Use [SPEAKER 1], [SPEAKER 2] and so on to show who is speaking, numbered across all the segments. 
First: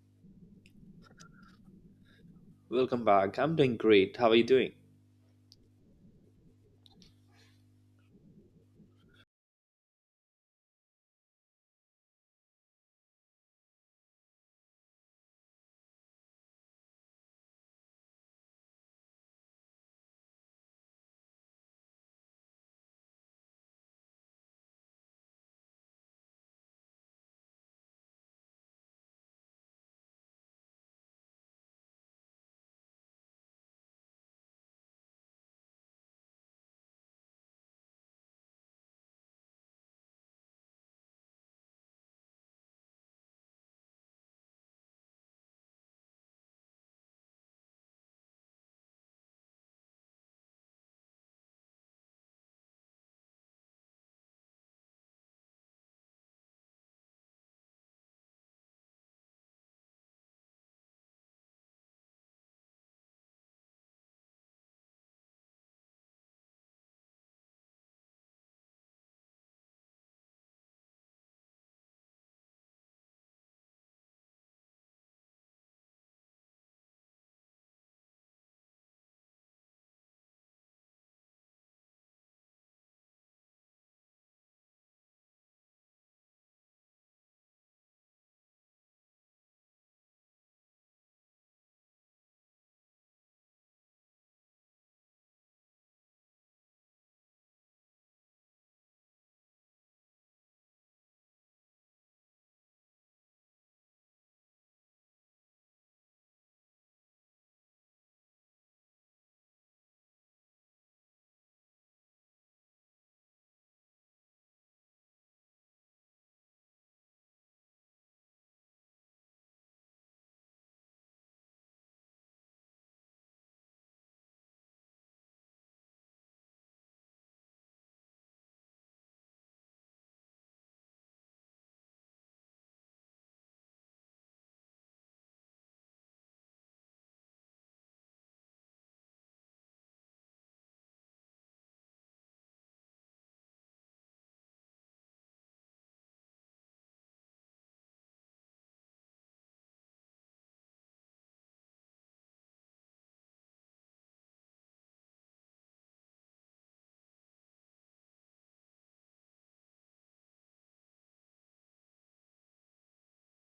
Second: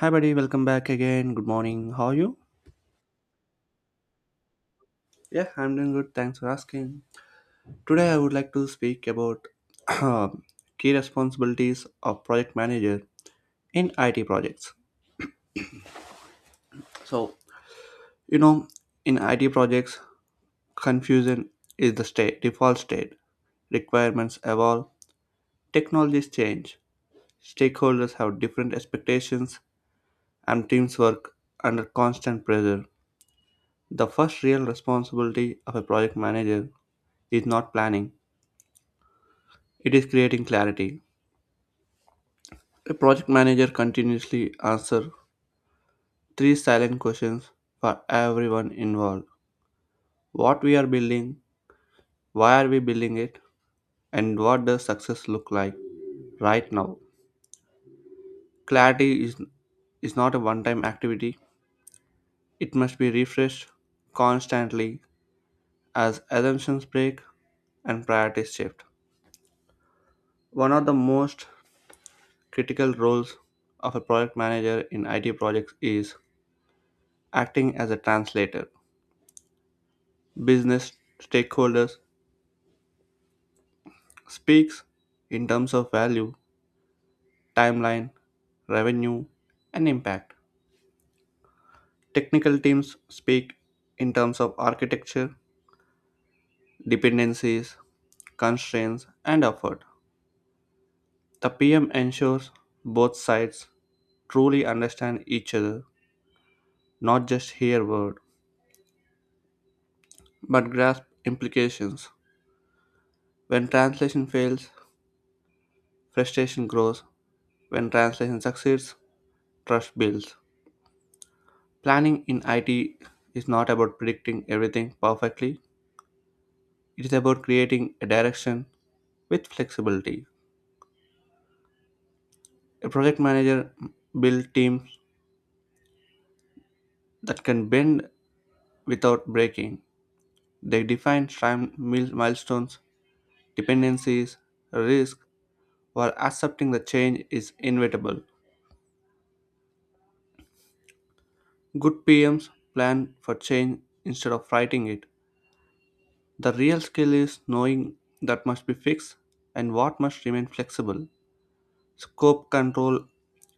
[SPEAKER 1] Hi, buddy. Welcome back again. Good morning. How are you?
[SPEAKER 2] Welcome back. I'm doing great. How are you doing?
[SPEAKER 1] Yeah, I'm doing good. Thanks for asking. Today, I would like to speak about key responsibilities of project manager in IT projects. So, you know, in IT projects, confusion is the state default state. Requirements evolve, technologies change, stakeholders have different expectations, and teams work under constant pressure. The first real responsibility of a project manager is not planning. It is creating clarity. A project manager continuously answers three silent questions for everyone involved. What we are building, why are we building it, and what does success look like right now? Clarity is not a one-time activity. It must be refreshed constantly as assumptions break and priorities shift. One of the most critical roles of a project manager in IT projects is acting as a translator. Business stakeholders speaks in terms of value, timeline, revenue, and impact. Technical teams speak in terms of architecture, dependencies, constraints, and effort. The PM ensures both sides truly understand each other, not just hear word, but grasp implications. When translation fails, frustration grows. When translation succeeds, trust builds. Planning in IT is not about predicting everything perfectly, it is about creating a direction with flexibility. A project manager builds teams that can bend without breaking. They define milestones, dependencies, risk, while accepting the change is inevitable. Good PMs plan for change instead of fighting it. The real skill is knowing that must be fixed and what must remain flexible. Scope control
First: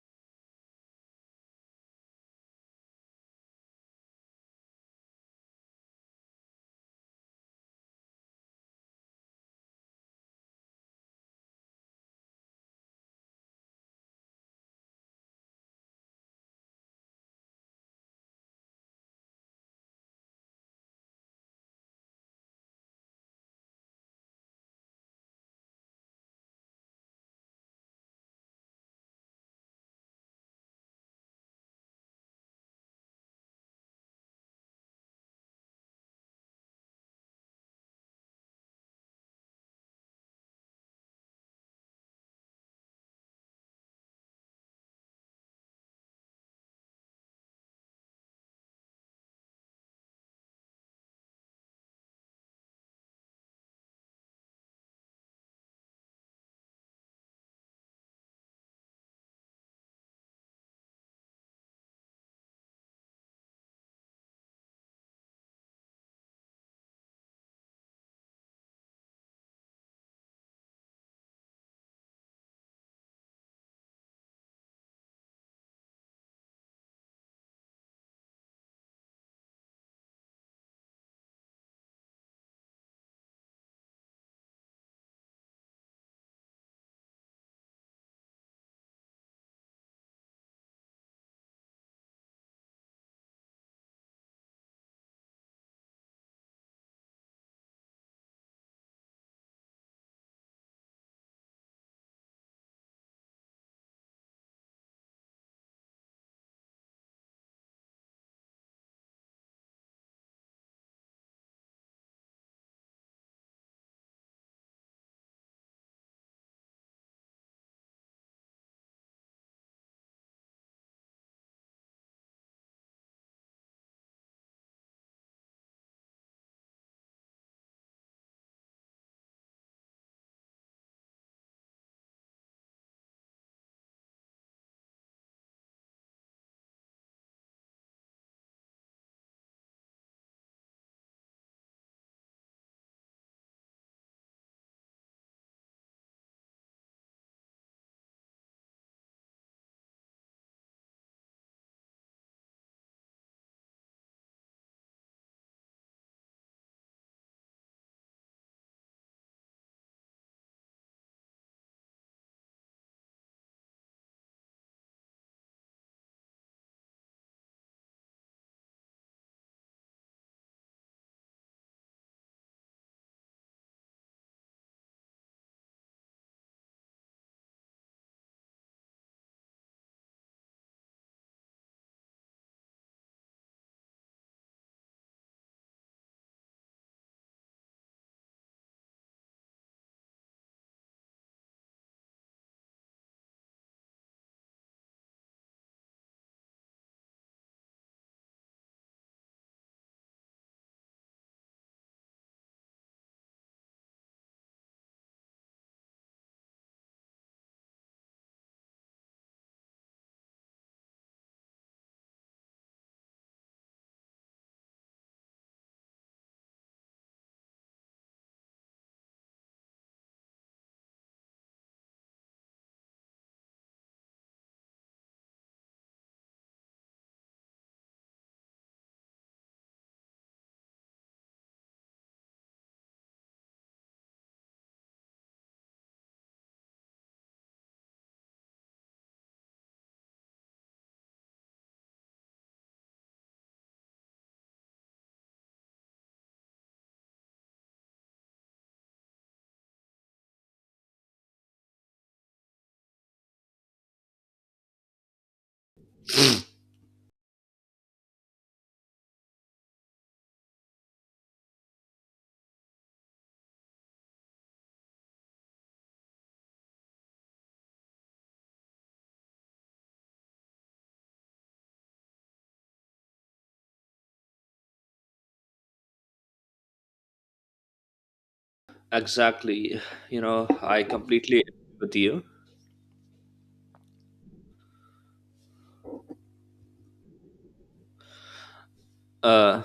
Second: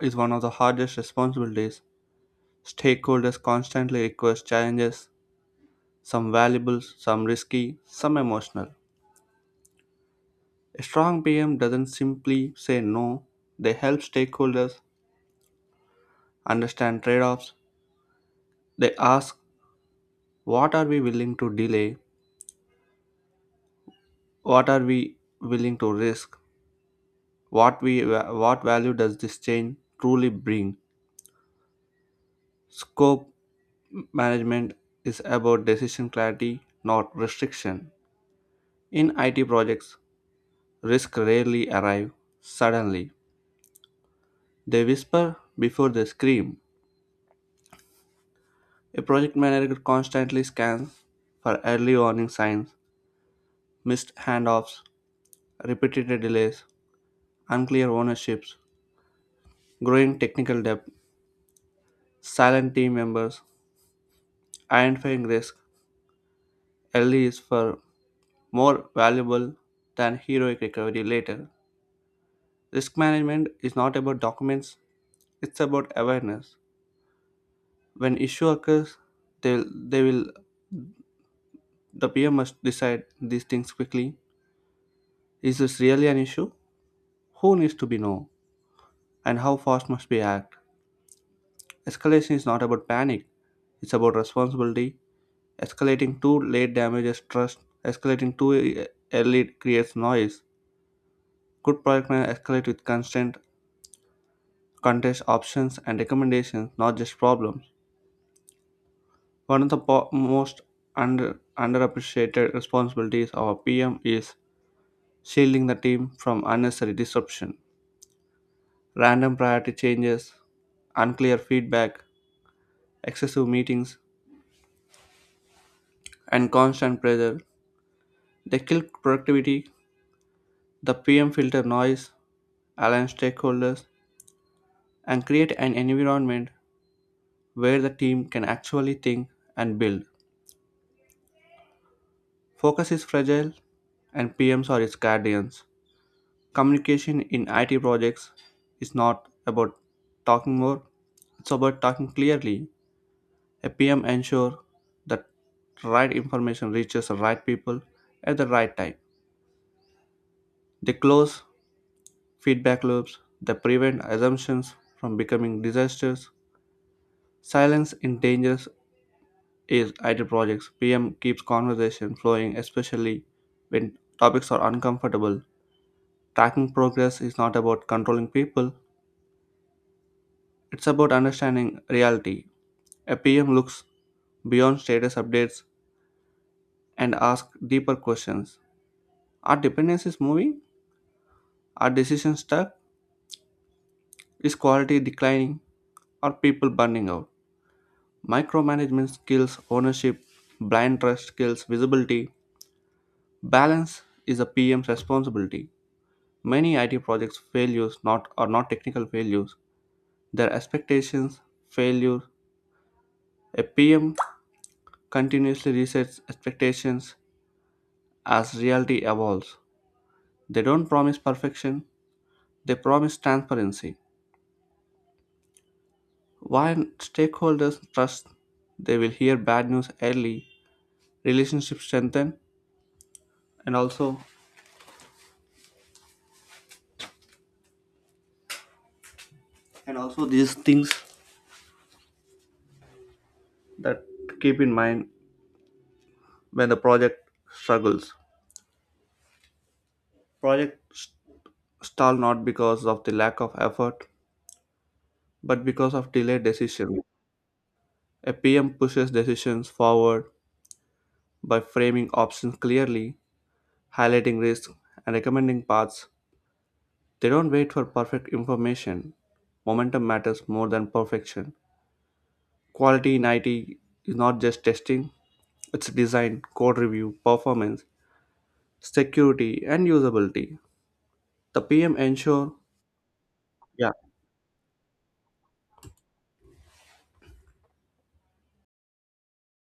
[SPEAKER 1] is one of the hardest responsibilities. Stakeholders constantly request challenges, some valuable, some risky, some emotional. A strong PM doesn't simply say no, they help stakeholders understand trade offs. They ask, what are we willing to delay? What are we willing to risk? What, we, what value does this change truly bring? Scope management is about decision clarity, not restriction. In IT projects, risks rarely arrive suddenly. They whisper before they scream. A project manager constantly scans for early warning signs, missed handoffs, repeated delays, unclear ownerships, growing technical debt, silent team members, identifying risk early is for more valuable than heroic recovery later. Risk management is not about documents, it's about awareness. When issue occurs, they will. The PM must decide these things quickly. Is this really an issue? Who needs to be known? And how fast must we act? Escalation is not about panic, it's about responsibility. Escalating too late damages trust, escalating too e- early creates noise. Good product manager escalate with constant contest options and recommendations, not just problems. One of the po- most under underappreciated responsibilities of a PM is shielding the team from unnecessary disruption. Random priority changes, unclear feedback, excessive meetings, and constant pressure. They kill productivity, the PM filter noise, align stakeholders, and create an environment where the team can actually think and build. Focus is fragile, and PMs are its guardians. Communication in IT projects is not about talking more, it's about talking clearly. A PM ensures that right information reaches the right people at the right time. They close feedback loops, they prevent assumptions from becoming disasters. Silence in dangers is IT projects. PM keeps conversation flowing, especially when topics are uncomfortable. Tracking progress is not about controlling people, it's about understanding reality. A PM looks beyond status updates and asks deeper questions. Are dependencies moving? Are decisions stuck? Is quality declining? Are people burning out? Micromanagement skills, ownership, blind trust skills, visibility, balance is a PM's responsibility. Many IT projects failures not are not technical failures. Their expectations failure. A PM continuously resets expectations as reality evolves. They don't promise perfection, they promise transparency. While stakeholders trust they will hear bad news early, relationship strengthen and also and also these things that keep in mind when the project struggles, project stall not because of the lack of effort but because of delayed decision. A pm pushes decisions forward by framing options clearly, highlighting risks, and recommending paths. They don't wait for perfect information. Momentum matters more than perfection. Quality in it is not just testing, it's design, code review, performance, security,
[SPEAKER 2] Exactly.
[SPEAKER 1] and
[SPEAKER 2] You know,
[SPEAKER 1] usability.
[SPEAKER 2] I completely
[SPEAKER 1] The
[SPEAKER 2] agree with
[SPEAKER 1] PM
[SPEAKER 2] you.
[SPEAKER 1] ensure. Yeah,
[SPEAKER 2] Uh,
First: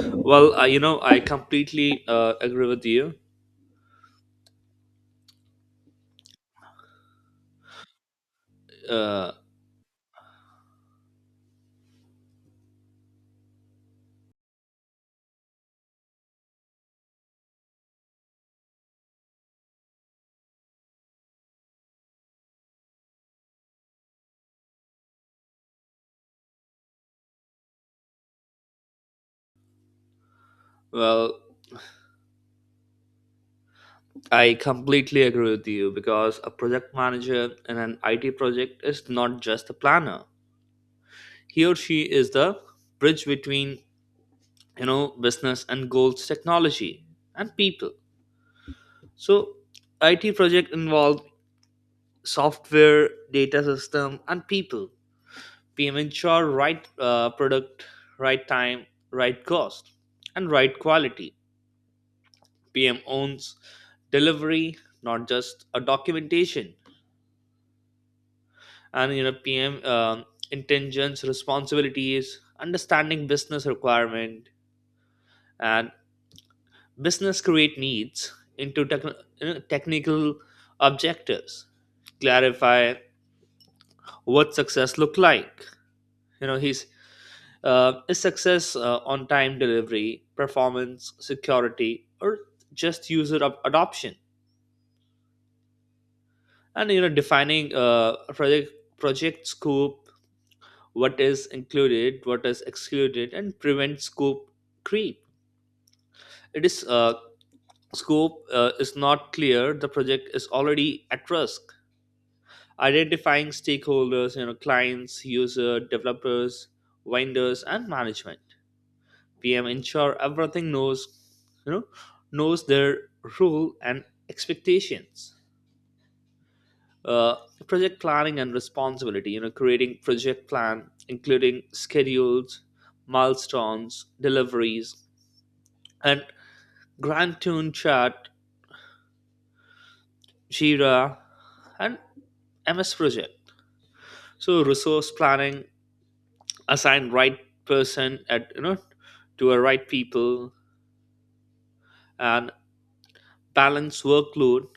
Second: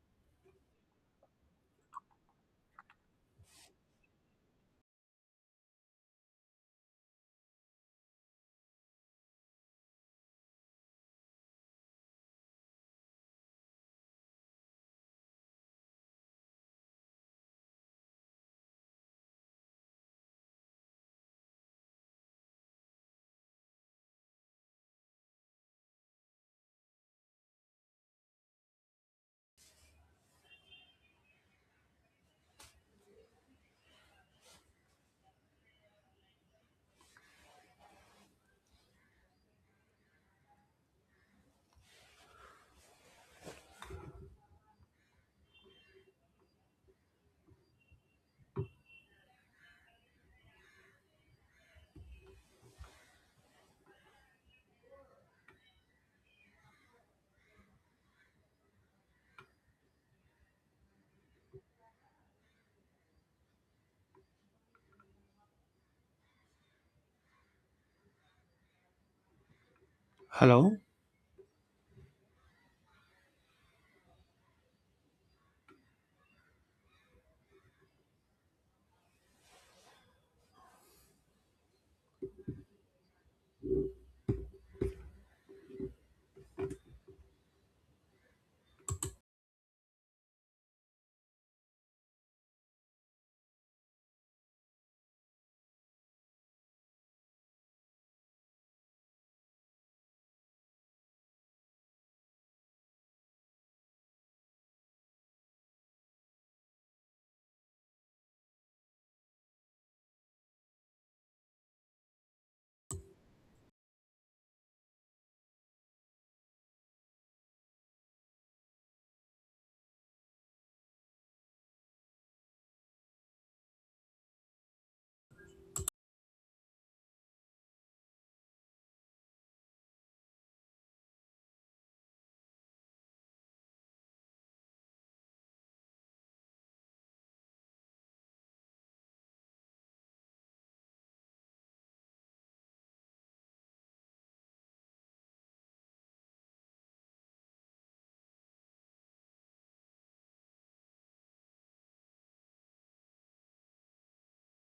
[SPEAKER 2] well, I, you know, I completely agree with you. Uh, well, I completely agree with you because a project manager in an IT project is not just a planner. He or she is the bridge between, you know, business and goals, technology and people. So, IT project involve software, data system, and people. Payment ensure right product, right time, right cost, and right quality. PM owns delivery, not just a documentation. And you know, PM
[SPEAKER 1] hello?
[SPEAKER 2] intelligence responsibilities, understanding business requirement and business create needs into techn you know, technical objectives. Clarify what success look like. You know, he's Is success on time delivery, performance, security, or just user up adoption? And you know, defining project scope, what is included, what is excluded, and prevent scope creep. It is scope is not clear. The project is already at risk. Identifying stakeholders, you know, clients, user, developers, vendors, and management. PM ensure everything knows, you know, knows their role and expectations. Uh, Project planning and responsibility, you know, creating project plan, including schedules, milestones, deliveries, and Grand Tune Chat, Jira, and MS Project. So resource planning, assign right person at, you know, to a right people, and balance workload,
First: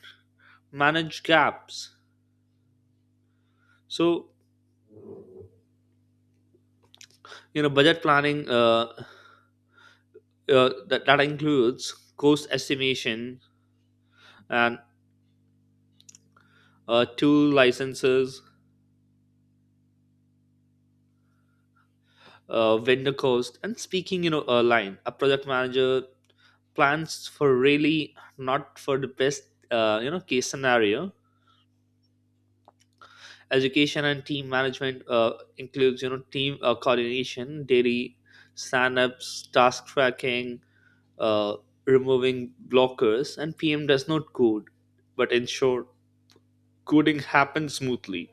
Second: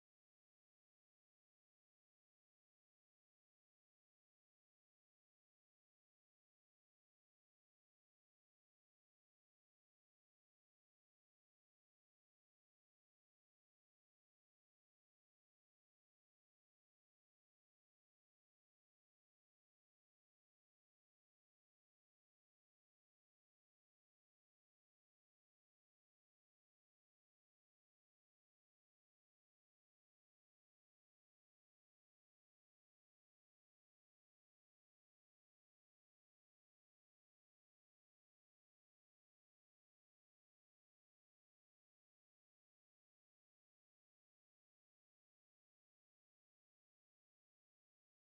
[SPEAKER 2] manage gaps. So, you know, budget planning, that includes cost estimation and tool licenses, vendor cost. And speaking, you know, a line, a project manager plans for really not for the best, you know, case scenario. Education and team management includes, you know, team coordination, daily stand-ups, task tracking, uh, removing blockers. And PM does not code but ensure coding happens smoothly.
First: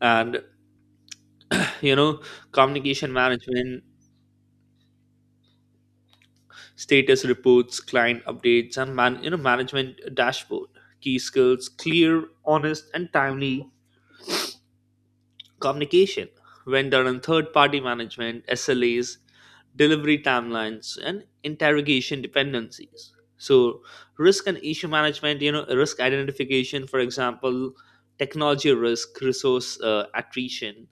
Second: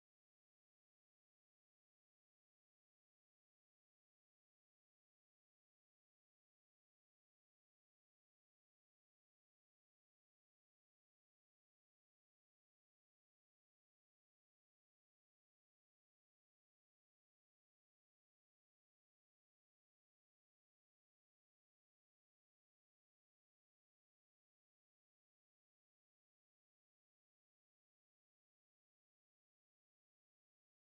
[SPEAKER 2] And, you know, communication management, status reports, client updates, and man you know, management dashboard. Key skills, clear, honest, and timely communication. Vendor and third party management, SLAs, delivery timelines, and interrogation dependencies. So, risk and issue management, you know, risk identification, for example, technology risk, resource attrition,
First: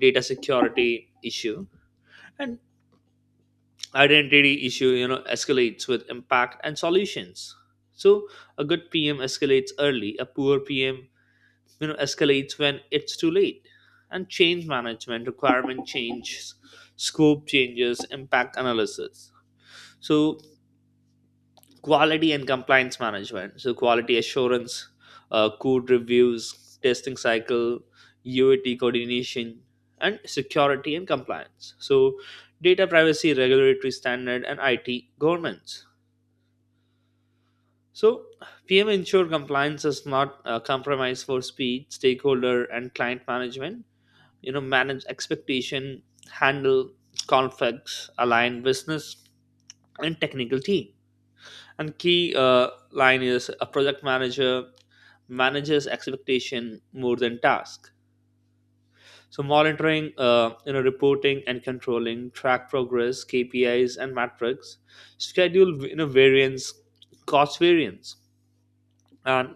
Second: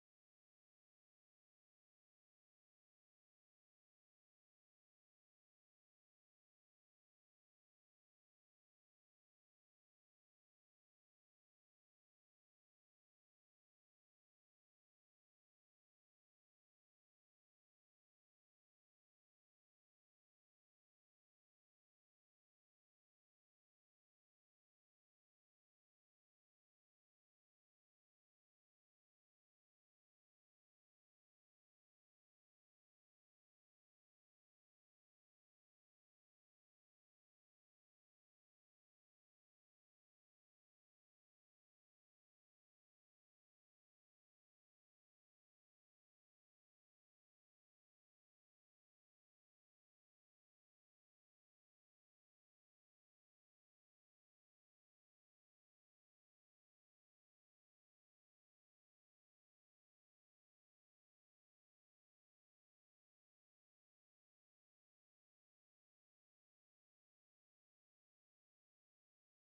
[SPEAKER 2] data security issue, and identity issue, you know, escalates with impact and solutions. So a good PM escalates early, a poor PM, you know, escalates when it's too late. And change management, requirement changes, scope changes, impact analysis. So quality and compliance management, so quality assurance, code reviews, testing cycle, UAT coordination, and security and compliance. So data privacy, regulatory standard, and IT governance. So, PM ensure compliance is not compromised for speed, stakeholder, and client management. You know, manage expectation, handle conflicts, align business and technical team. And key line is, a project manager manages expectation more than task. So monitoring, you know, reporting and controlling, track progress, KPIs and metrics, schedule, you know, variance, cost variance, and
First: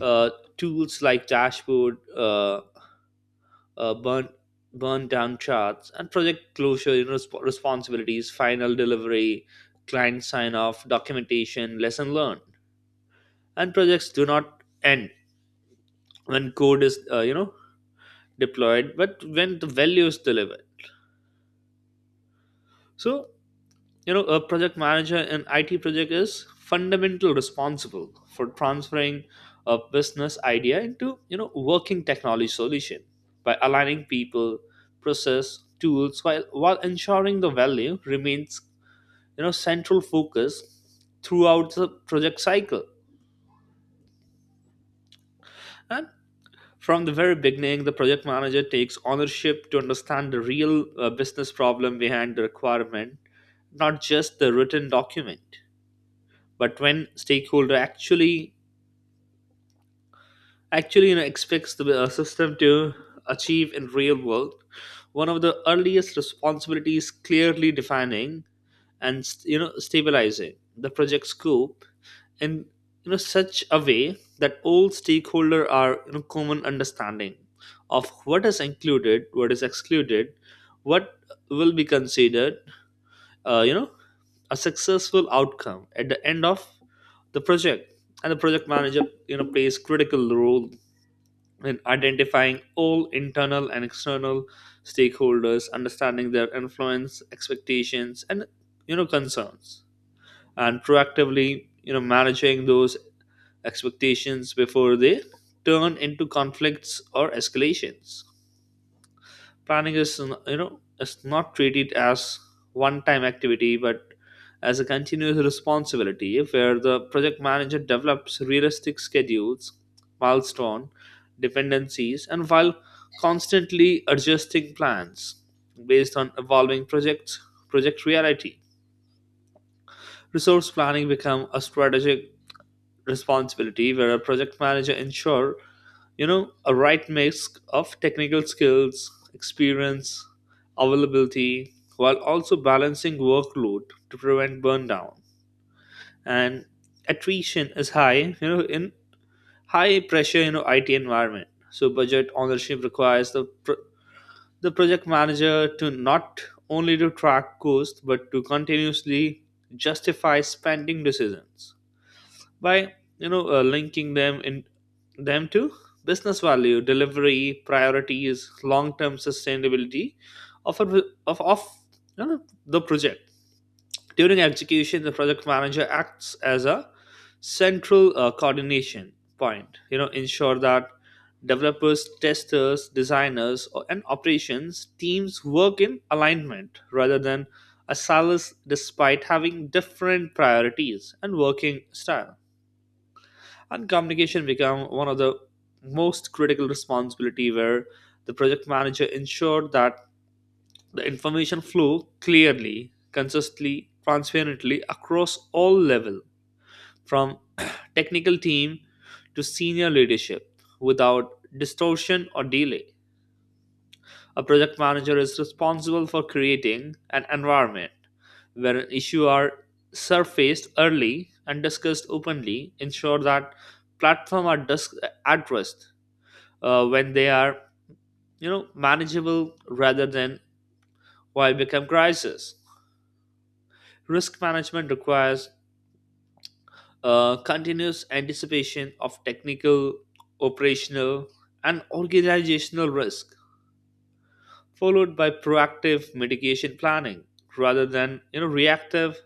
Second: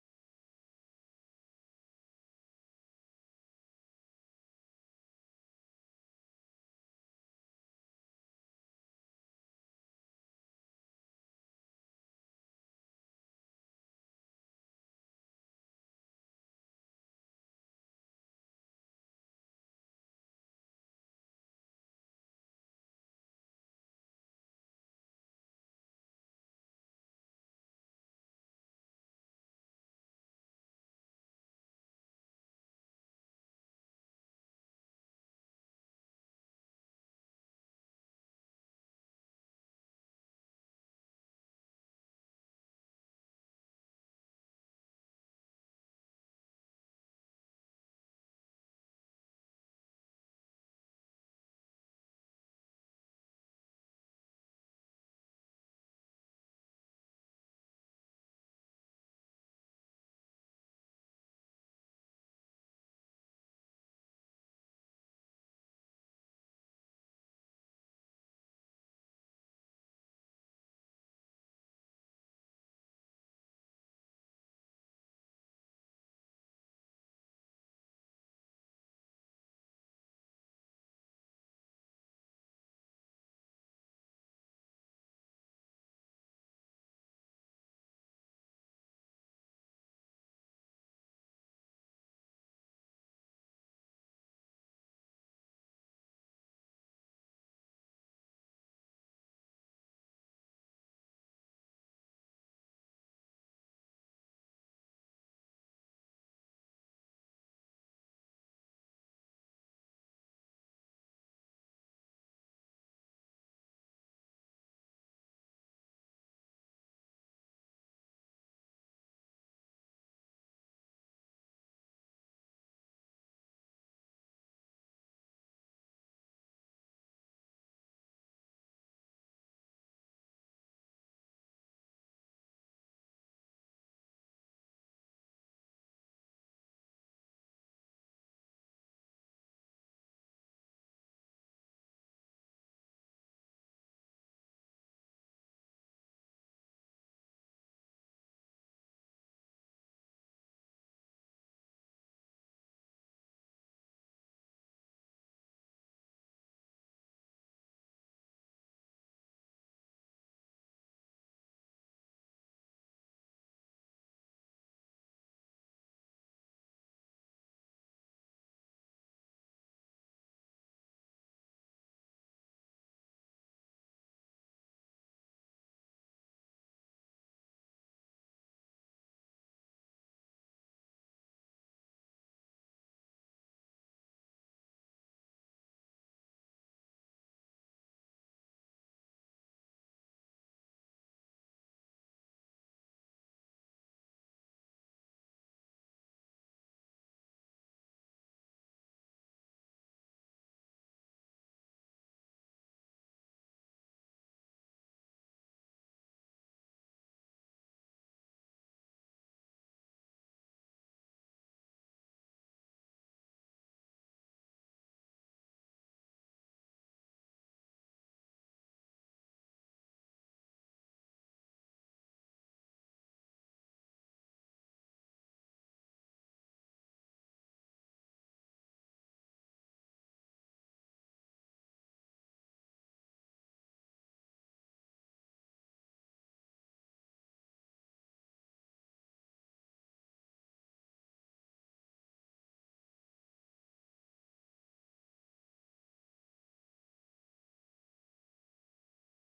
[SPEAKER 2] uh, tools like dashboard, uh, burn burn down charts, and project closure, you know, responsibilities, final delivery, client sign off, documentation, lesson learned. And projects do not end when code is, you know, deployed, but when the value is delivered. So, you know, a project manager in IT project is fundamental responsible for transferring a business idea into, you know, working technology solution by aligning people, process, tools, while ensuring the value remains, you know, central focus throughout the project cycle. And from the very beginning, the project manager takes ownership to understand the real business problem behind the requirement, not just the written document, but when stakeholder actually you know, expects the system to achieve in real world. One of the earliest responsibilities, clearly defining and, you know, stabilizing the project scope in, you know, such a way that all stakeholder are, you know, common understanding of what is included, what is excluded, what will be considered you know, a successful outcome at the end of the project. And the project manager, you know, plays critical role in identifying all internal and external stakeholders, understanding their influence, expectations, and, you know, concerns, and proactively, you know, managing those expectations before they turn into conflicts or escalations. You know, is not treated as one time activity but as a continuous responsibility where the project manager develops realistic schedules, milestone, dependencies, and while constantly adjusting plans based on evolving project reality. Resource planning become a strategic responsibility where a project manager ensure, you know, a right mix of technical skills, experience, availability, while also balancing workload to prevent burnout. And attrition is high, you know, in high pressure, you know, IT environment. So budget ownership requires the project manager to not only to track cost but to continuously justify spending decisions by, you know, linking them to business value delivery, priorities, long-term sustainability of you know, the project. During execution, the project manager acts as a central coordination point, you know, ensure that developers, testers, designers, and operations teams work in alignment rather than a silos, despite having different priorities and working style. And communication become one of the most critical responsibility where the project manager ensured that the information flew clearly, consistently, transparently across all level from technical team to senior leadership without distortion or delay. A project manager is responsible for creating an environment where issues are surfaced early and discussed openly, ensure that platform are addressed when they are, you know, manageable rather than why become crisis. Risk management requires continuous anticipation of technical, operational, and organizational risk, followed by proactive mitigation planning rather than, you know, reactive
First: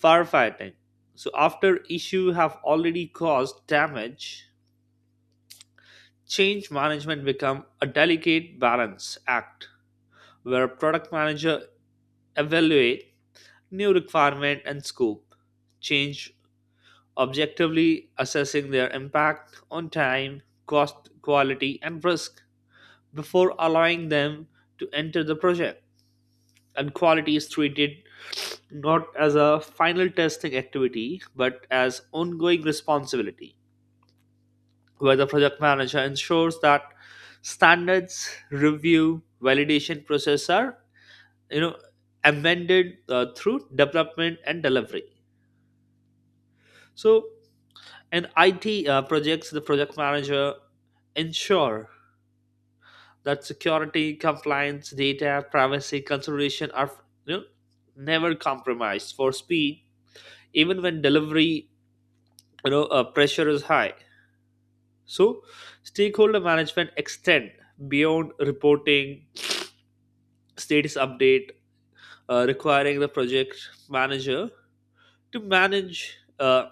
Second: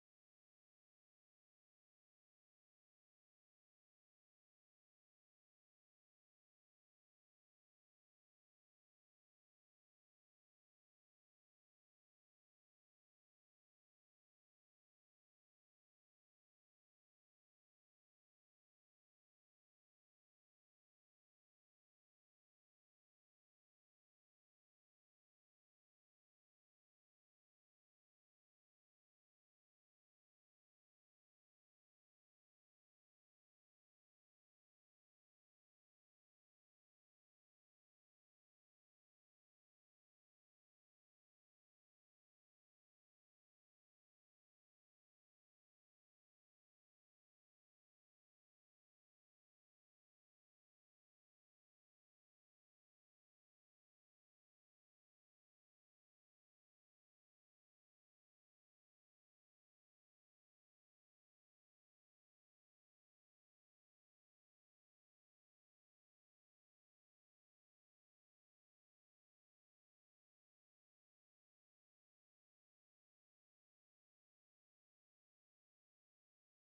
[SPEAKER 2] firefighting. So after issue have already caused damage, change management become a delicate balance act where product manager evaluate new requirement and scope, change objectively, assessing their impact on time, cost, quality, and risk before allowing them to enter the project. And quality is treated not as a final testing activity but as ongoing responsibility where the project manager ensures that standards, review, validation process are, you know, amended through development and delivery. So in IT projects, the project manager ensure that security, compliance, data privacy consideration are, you know, never compromised for speed even when delivery, you know, pressure is high. So stakeholder management extend beyond reporting status update, requiring the project manager to manage,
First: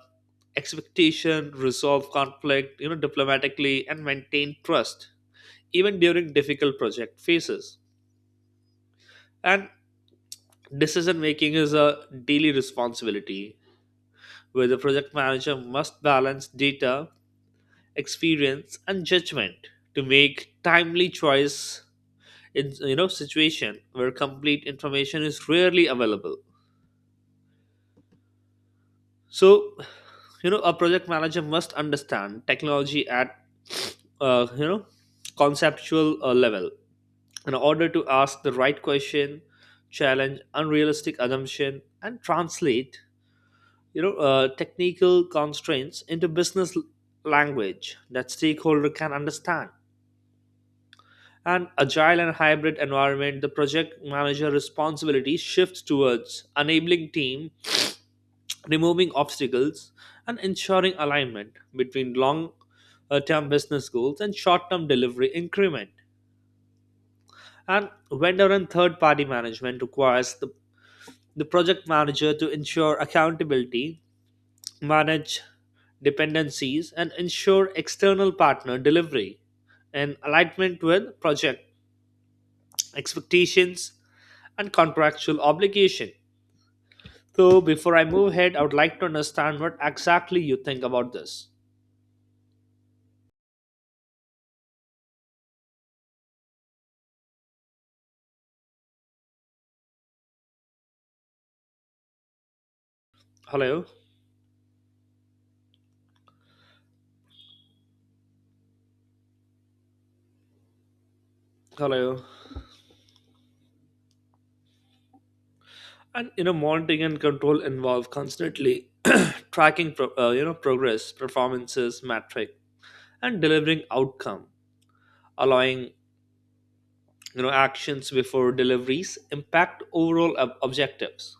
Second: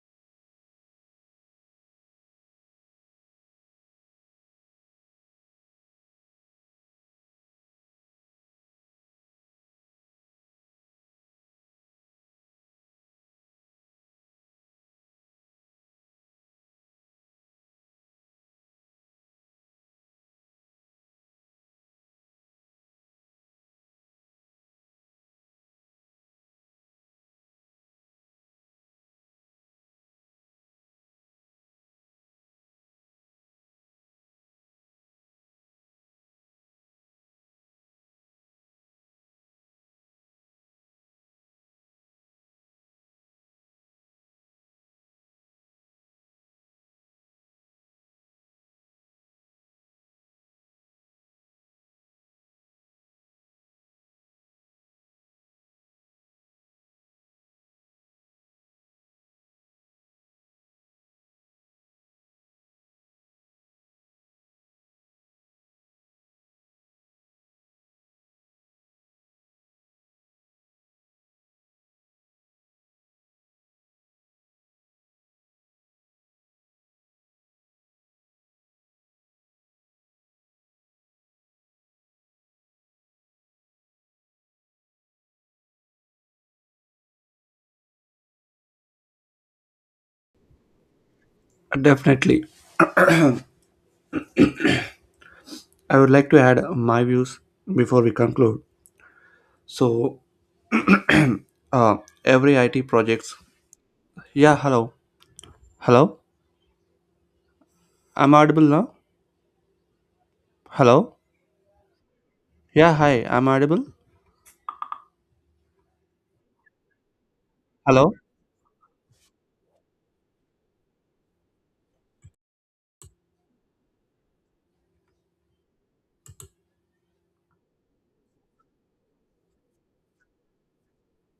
[SPEAKER 2] expectation, resolve conflict, you know, diplomatically, and maintain trust even during difficult project phases. And decision making is a daily responsibility where the project manager must balance data, experience, and judgment to make timely choice in, you know, situation where complete information is rarely available. So, you know, a project manager must understand technology at, you know, conceptual level in order to ask the right question, challenge unrealistic assumption, and translate, you know, technical constraints into business language that stakeholder can understand. An agile and hybrid environment, the project manager responsibility shifts towards enabling team, removing obstacles, and ensuring alignment between long term business goals and short term delivery increment. And vendor and third party management requires the project manager to ensure accountability, manage dependencies, and ensure external partner delivery in alignment with project expectations and contractual obligation. So, before I move ahead, I would like to understand what exactly you think about this.
[SPEAKER 1] Definitely. I would like to add my views before we conclude. So, uh, every IT projects.
[SPEAKER 2] Hello,
[SPEAKER 1] Yeah, hello, hello. I'm audible now. Hello.
[SPEAKER 2] hello.
[SPEAKER 1] Yeah, hi. I'm audible.
[SPEAKER 2] And you know, monitoring and control involve
[SPEAKER 1] Hello.
[SPEAKER 2] constantly tracking you know, progress, performances metric, and delivering outcome, allowing, you know, actions before deliveries impact overall objectives.